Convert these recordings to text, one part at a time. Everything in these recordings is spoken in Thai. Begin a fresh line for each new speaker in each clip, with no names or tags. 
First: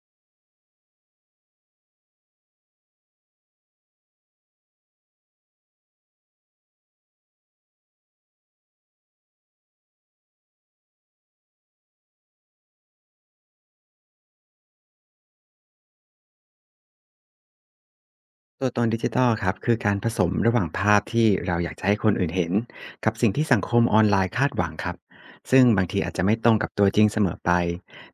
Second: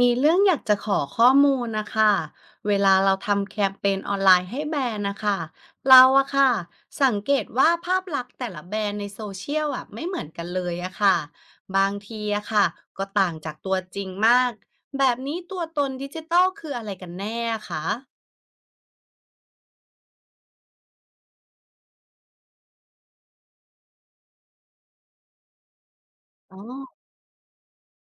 มีเรื่องอยากจะขอข้อมูลนะคะเวลาเราทำแคมเปญออนไลน์ให้แบรนด์นะคะเราอะค่ะสังเกตว่าภาพลักษณ์แต่ละแบรนด์ในโซเชียลอะไม่เหมือนกันเลยอะค่ะบางทีอะค่ะก็ต่างจากตัวจริงมากแบบนี้ตัวตนดิจิทัลคืออะไรกันแน่คะ
ตัวตนดิจิทัลครับคือการผสมระหว่างภาพที่เราอยากจะให้คนอื่นเห็นกับสิ่งที่สังคมออนไลน์คาดหวังครับซึ่งบางทีอาจจะไม่ตร
อ๋
ง
อ
กับตัวจริงเสมอไป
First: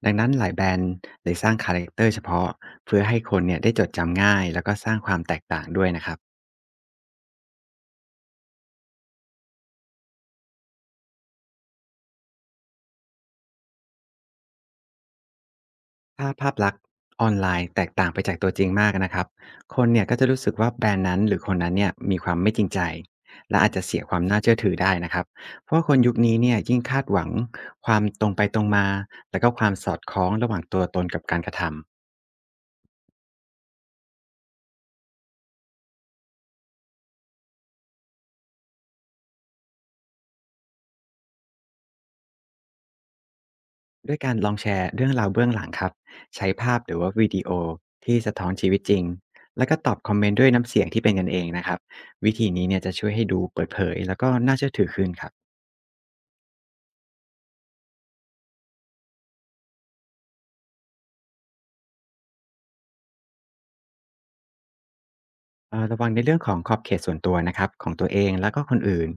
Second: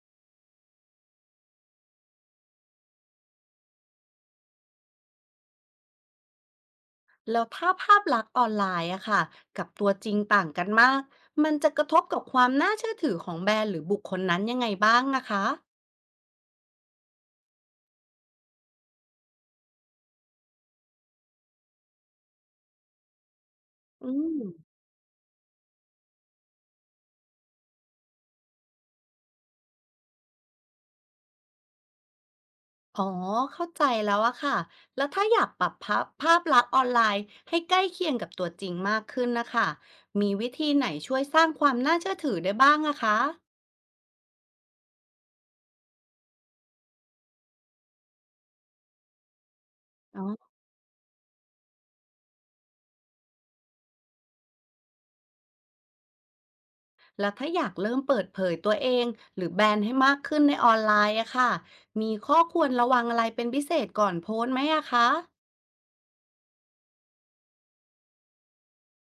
ดังนั้นหลายแบรนด์เลยสร้างคาแรคเตอร์เฉพาะเพื่อให้คนเนี่ยได้จดจำง่ายแล้วก็สร้างความแตกต่างด้วยนะครับ
แล้วถ้าภาพลักษณ์ออนไลน์อะค่ะกับตัวจริงต่างกันมากมันจะกระทบกับความน่าเชื่อถือของแบรนด์หรือบุคคลนั้นยังไงบ้างนะคะ
ถ้าภาพลักษณ์ออนไลน์แตกต่างไปจากตัวจริงมากนะครับคนเนี่ยก็จะรู้สึกว่าแบรนด์นั้นหรือคนนั้นเนี่ยมีความไม่จริงใจและอาจจะเสีย
อื
ความ
ม
น่าเชื่อถือได้นะครับเพราะว่าคนยุคนี้เนี่ยยิ่งคาดหวังความตรงไปตรงมาแล้วก็ความสอดคล้องระหว่างตัวตนกับการกระทำ
อ๋อ เข้าใจแล้วอะค่ะแล้วถ้าอยากปรับภาพภาพลักษณ์ออนไลน์ให้ใกล้เคียงกับตัวจริงมากขึ้นนะคะมีวิธีไหนช่วยสร้างความน่าเชื่อถือได้บ้างอะคะ
ด้วยการลองแชร์เรื่องราวเบื้องหลังครับใช้ภาพหรือว่าวิดีโอที่สะท้อนชีวิตจริงแล้วก็ตอบคอม
อ๋อ
เมนต์ด้วยน้ำเสียงที่เป็นกันเองนะครับวิธีนี้เนี่ยจะช่วยให้ดูเปิดเผยแล้วก็น่าเชื่อถือขึ้นครับ
แล้วถ้าอยากเริ่มเปิดเผยตัวเองหรือแบรนด์ให้มากขึ้นในออนไลน์อะค่ะมีข้อควรระวังอะไรเป็นพิเศษก่อนโพสต์ไหมอะคะ
ระวังในเรื่องของขอบเขตส่วนตัวนะครับของตัวเองแล้วก็คนอื่น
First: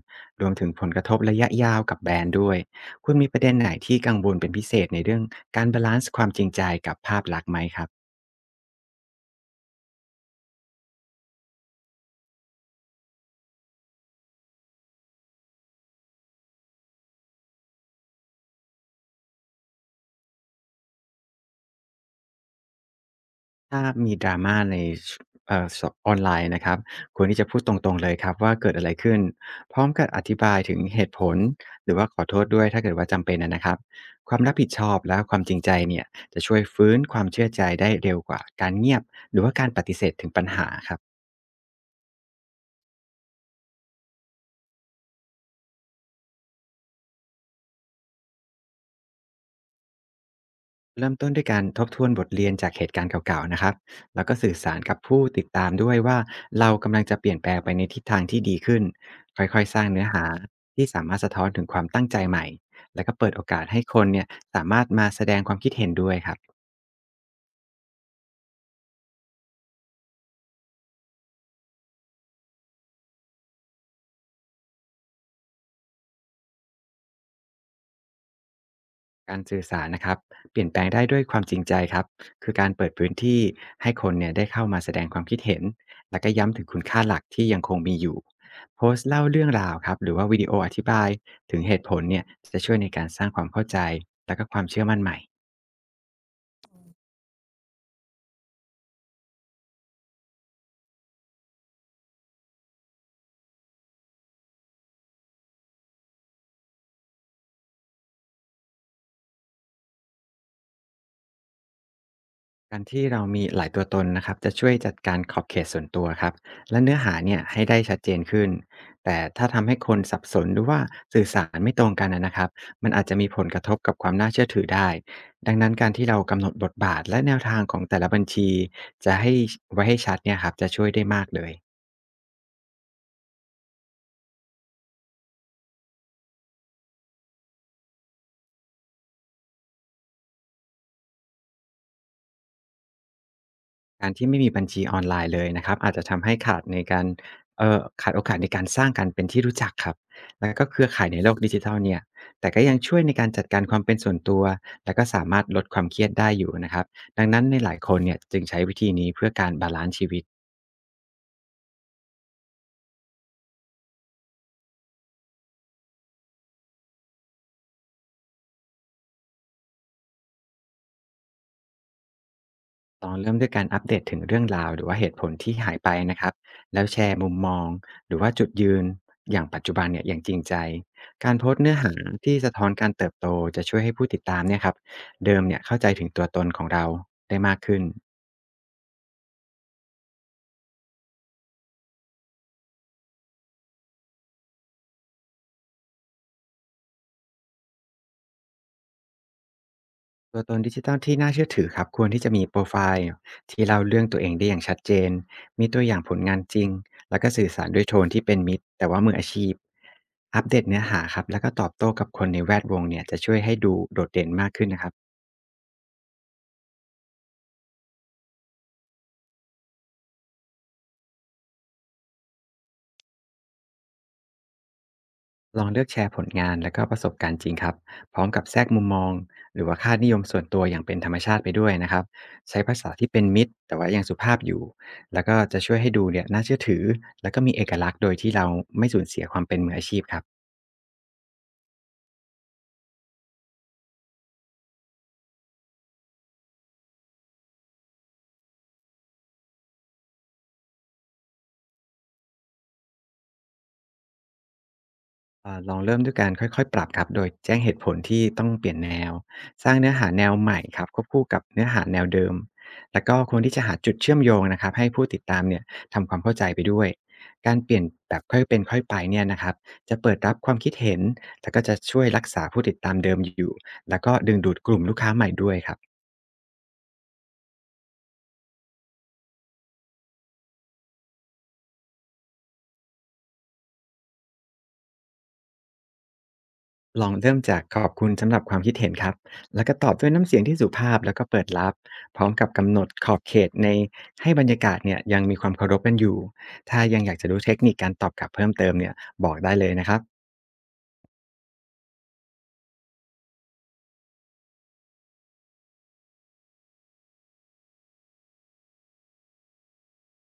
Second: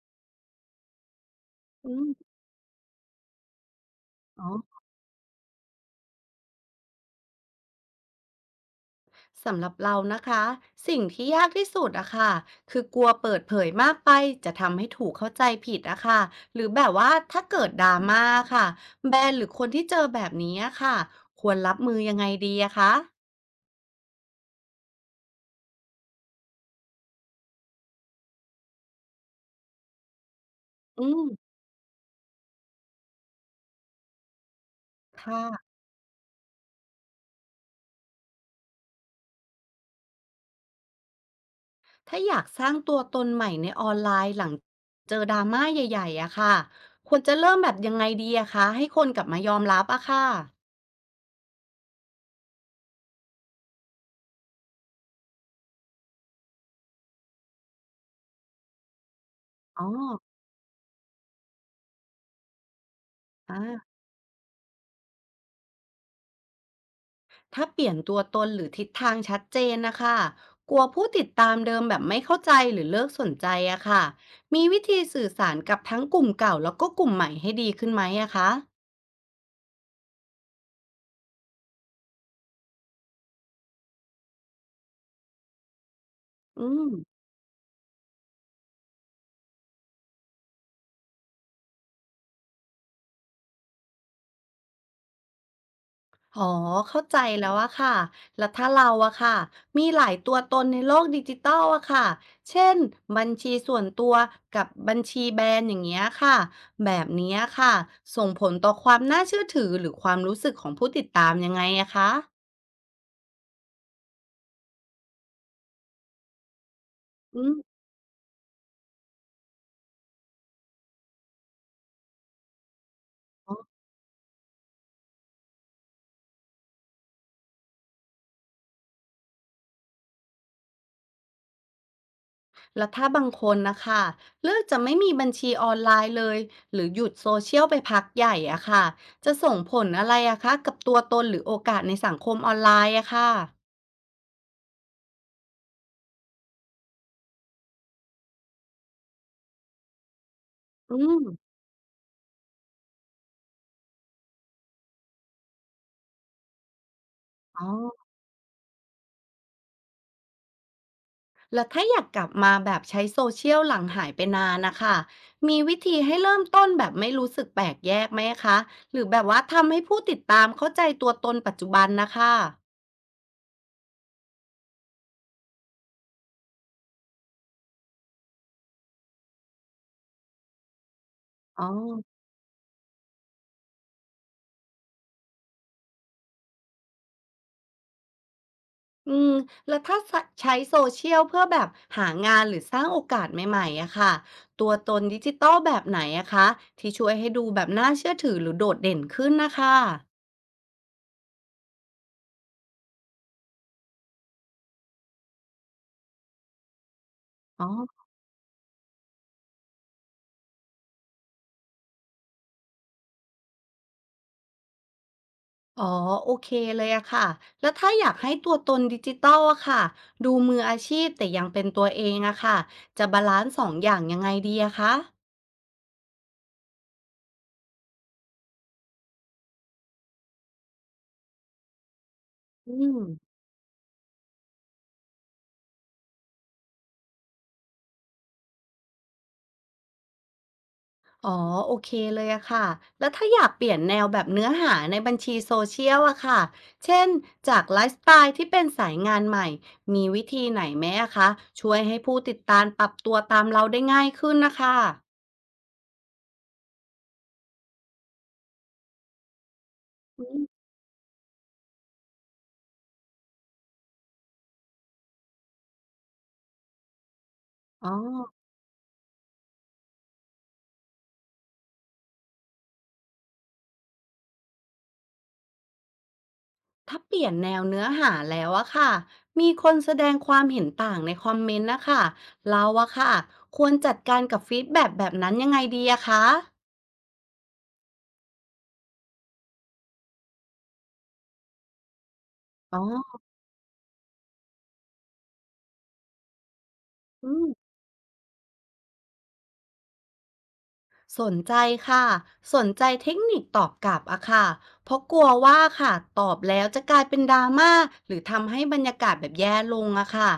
รวมถึงผลกระทบระยะยาว
อื
กับ
ม
แบรนด์ด้วยคุณมีประเด็นไหนที่กังวล
อ๋อ
เป็นพิเศษในเรื่องการบาลันซ์ความจริงใจกับภาพลักษณ์ไหมครับ
สำหรับเรานะคะสิ่งที่ยากที่สุดอะค่ะคือกลัวเปิดเผยมากไปจะทำให้ถูกเข้าใจผิดอะค่ะหรือแบบว่าถ้าเกิดดราม่าค่ะแบรนด์หรือคนที่เจอแบบนี้อะค่ะควรรับมือยังไงดีอะคะ
ถ้ามีดราม่าในเอ่อสออนไลน์นะครับควรที่จะพูดตรงๆเลยครับว่าเกิดอะไรขึ้นพร้อมกับอธิบายถึงเห
อื
ตุ
ม
ผลหรือว่าขอโทษด้วยถ้าเกิดว่าจำเป็นนะครับความรับผิดชอบและค
ค่ะ
วามจริงใจเนี่ยจะช่วยฟื้นความเชื่อใจได้เร็วกว่าการเงียบหรือว่าการปฏิเสธถึงปัญหาครับ
ถ้าอยากสร้างตัวตนใหม่ในออนไลน์หลังเจอดราม่าใหญ่ๆอะค่ะควรจะเริ่มแบบยังไงดีอะคะให้คนกลับมายอมรับอะค่ะ
เริ่มต้นด้วยการทบทวนบทเรียนจากเหตุการณ์เก่าๆ นะครับ แล้วก็สื่อสารกับผู้ติดตามด้วยว่าเรากำลังจะเปลี่ยนแปลงไปในทิศทางที่ดีขึ้นค่อยๆ ส
อ๋
ร้า
อ
งเนื้อหาที่สามารถสะท้อนถึงความตั้งใจใหม่ แล้วก็เปิดโอกาสให้
อ่า
คนเนี่ยสามารถมาแสดงความคิดเห็นด้วยครับ
ถ้าเปลี่ยนตัวตนหรือทิศทางชัดเจนนะคะกลัวผู้ติดตามเดิมแบบไม่เข้าใจหรือเลิกสนใจอะค่ะมีวิธีสื่อสารกับทั้งกลุ่มเก่าแล้วก็กลุ่มใหม่ให้ดีขึ้นไหมอะคะ
การสื่อสารนะครับเปลี่ยนแปลงได้ด้วยความจริงใจครับคือการเปิดพื้นที่ให้คนเนี่ยได้เข้ามาแสดงความคิดเห็นแล้วก็ย้ำ
อื
ถึงคุ
ม
ณค่าหลักที่ยังคงมีอยู่โพสต์เล่าเรื่องราวครับหรือว่าวิดีโออธิบายถึงเหตุผลเนี่ยจะช่วยในการสร้างความเข้าใจและก็ความเชื่อมั่นใหม่
อ๋อเข้าใจแล้วอะค่ะแล้วถ้าเราอะค่ะมีหลายตัวตนในโลกดิจิตอลอะค่ะเช่นบัญชีส่วนตัวกับบัญชีแบรนด์อย่างเงี้ยค่ะแบบเนี้ยค่ะส่งผลต่อความน่าเชื่อถือหรือความรู้สึกของผู้ติดตามยังไงอะคะ
การที่เรามีหลายตัวตนนะครับจะช่วยจัดการขอบเขตส่วนตัวครับและเนื้อหาเนี่
อื
ยให้
ม
ได้ชัดเจนขึ้นแต่ถ้าทำให้คนสับสนหรือว่าสื่อสารไม่ตรงกันนะครับมันอาจจะมีผลกระทบกับความน่าเชื่อถือได้ดังนั้นการที่เรากำหนดบทบาทและแนวทางของแต่ละบัญชีจะให้ไว้ให้ชัดเนี่ยครับจะช่วยได้มากเลย
แล้วถ้าบางคนนะคะเลือกจะไม่มีบัญชีออนไลน์เลยหรือหยุดโซเชียลไปพักใหญ่อะค่ะจะส่งผลอะไรอะคะกับตัวตนหรือโอกาสในสังคมออนไลน์อะค่ะ
การที่ไม่มีบัญชีออนไลน์เลยนะครับอาจจะทำให้ขาดในการขาดโอกาสในการสร้างการเป็นที่รู้จักครับแล้วก็เครือ
อื
ข่ายใน
ม
โลกดิจิทัลเนี่ยแต่ก็ยังช่วยในการจัดการความเป็นส่วนตัวและก็สามารถลดความเครียดได้อยู่นะครับดังนั้นใน
อ๋อ
หลายคนเนี่ยจึงใช้วิธีนี้เพื่อการบาลันซ์ชีวิต
แล้วถ้าอยากกลับมาแบบใช้โซเชียลหลังหายไปนานนะคะมีวิธีให้เริ่มต้นแบบไม่รู้สึกแปลกแยกไหมคะหรือแบบว่าทำให้ผู้ติดตามเข้าใจตัวตนปัจจุบันนะคะ
ลองเริ่มด้วยการอัปเดตถึงเรื่องราวหรือว่าเหตุผลที่หายไปนะครับแล้วแชร์มุมมองหรือว่าจุดยืนอย่างปัจจุบันเนี่ยอย่างจริงใจการโพส
อ๋
ต์
อ
เนื้อหาที่สะท้อนการเติบโตจะช่วยให้ผู้ติดตามเนี่ยครับเดิมเนี่ยเข้าใจถึงตัวตนของเราได้มากขึ้น
อืมแล้วถ้าสะใช้โซเชียลเพื่อแบบหางานหรือสร้างโอกาสใหม่ๆอะค่ะตัวตนดิจิตัลแบบไหนอะคะที่ช่วยให้ดูแบบน่าเชื่อถือหรือโดดเด่นขึ้นนะคะ
ตัวตนดิจิทัลที่น่าเชื่อถือครับควรที่จะมีโปรไฟล์ที่เล่าเรื่องตัวเองได้อย่างชัดเจนมีตัวอย่างผลงานจริงแล้วก็สื่อ
อ๋
สาร
อ
ด้วยโทนที่เป็นมิตรแต่ว่ามืออาชีพอัปเดตเนื้อหาครับแล้วก็ตอบโต้กับคนในแวดวงเนี่ยจะช่วยให้ดูโดดเด่นมากขึ้นนะครับ
อ๋อโอเคเลยอะค่ะแล้วถ้าอยากให้ตัวตนดิจิตัลอะค่ะดูมืออาชีพแต่ยังเป็นตัวเองอะค่ะจะบาลานซ์สองอย่างยังไงดีอะคะ
ลองเลือกแชร์ผลงานและก็ประสบการณ์จริงครับพร้อมกับแทรกมุมมองหรือว่าค่านิยมส่วนตัวอย่างเป็นธรรมชาติไปด้วยนะครับใช้
อื
ภาษา
ม
ที่เป็นมิตรแต่ว่ายังสุภาพอยู่แล้วก็จะช่วยให้ดูเนี่ยน่าเชื่อถือแล้วก็มีเอกลักษณ์โดยที่เราไม่สูญเสียความเป็นมืออาชีพครับ
อ๋อโอเคเลยอะค่ะแล้วถ้าอยากเปลี่ยนแนวแบบเนื้อหาในบัญชีโซเชียลอะค่ะเช่นจากไลฟ์สไตล์ที่เป็นสายงานใหม่มีวิธีไหนไหมอะคะช่วยให้ผู้ติดตามปรับตัวตามเราได้ง่ายขึ้นนะคะ
ลองเริ่มด้วยการค่อยๆปรับครับโดยแจ้งเหตุผลที่ต้องเปลี่ยนแนวสร้างเนื้อหา
อื
แนว
ม
ใหม่ครับควบคู่กับเนื้อหาแนวเดิมแล้วก็ควรที่จะหาจุดเชื่อมโยงนะครับให้ผู้ติดตามเนี่ยทำความเข้าใจไปด้วยการเปลี่ยน
อ๋อ
แบบค่อยเป็นค่อยไปเนี่ยนะครับจะเปิดรับความคิดเห็นแล้วก็จะช่วยรักษาผู้ติดตามเดิมอยู่แล้วก็ดึงดูดกลุ่มลูกค้าใหม่ด้วยครับ
ถ้าเปลี่ยนแนวเนื้อหาแล้วอะค่ะมีคนแสดงความเห็นต่างในคอมเมนต์นะคะเราอะค่ะควรจัดการกับฟีดแบ็กแบบนั้นยังไงดีอะคะ
ลองเริ่มจากขอบคุณสำหรับความคิดเห็นครับแล้วก็ตอบด้วยน้ำเสียงที่สุภาพแล้วก็เปิดรับพร้อมกับกำ
อ๋
หน
อ
ดขอบเขตในให้บรรยากาศเนี่ยยังมีความเคารพกันอยู่ ถ้ายังอยากจะรู้เทคนิคการตอบกลับเพิ่มเติมเนี่ยบอกได้เลยนะครับ
สนใจค่ะสนใจเทคนิคตอบกลับอะค่ะเพราะกลัวว่าค่ะตอบแล้วจะกลายเป็นดราม่าหรือทำให้บรรยากาศแบบแย่ลงอะค่ะ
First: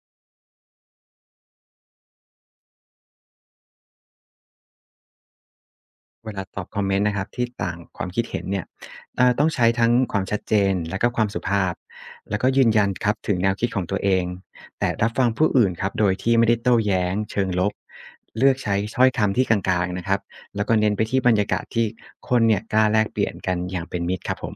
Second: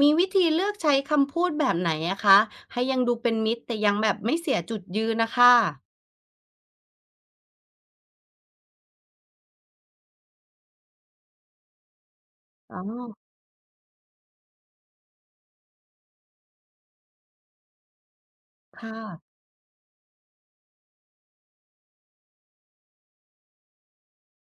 มีวิธีเลือกใช้คำพูดแบบไหนอะคะให้ยังดูเป็นมิตรแต่ยังแบบไม่เสียจุดยืนนะคะ
เวลาตอบคอมเมนต์นะครับที่ต่างความคิดเห็นเนี่ยต้องใช้ทั้งความชัดเจนและก็ความสุภาพแล้วก็ยืน
อ๋อ
ยันครับถึงแนวคิดของตัวเองแต่รับฟังผู้อื่นครับโดยที่ไม่ได้โต้แย้งเชิงลบเลือกใช้
ค่ะ
ถ้อยคำที่กลางๆนะครับแล้วก็เน้นไปที่บรรยากาศที่คนเนี่ยกล้าแลกเปลี่ยนกันอย่างเป็นมิตรครับผม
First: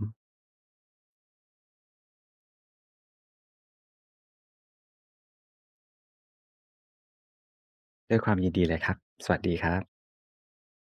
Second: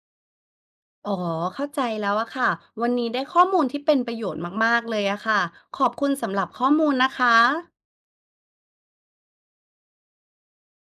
อ๋อเข้าใจแล้วอะค่ะวันนี้ได้ข้อมูลที่เป็นประโยชน์มากๆเลยอะค่ะขอบคุณสำหรับข้อมูลนะคะ
ด้วยความยินดีเลยครับสวัสดีครับ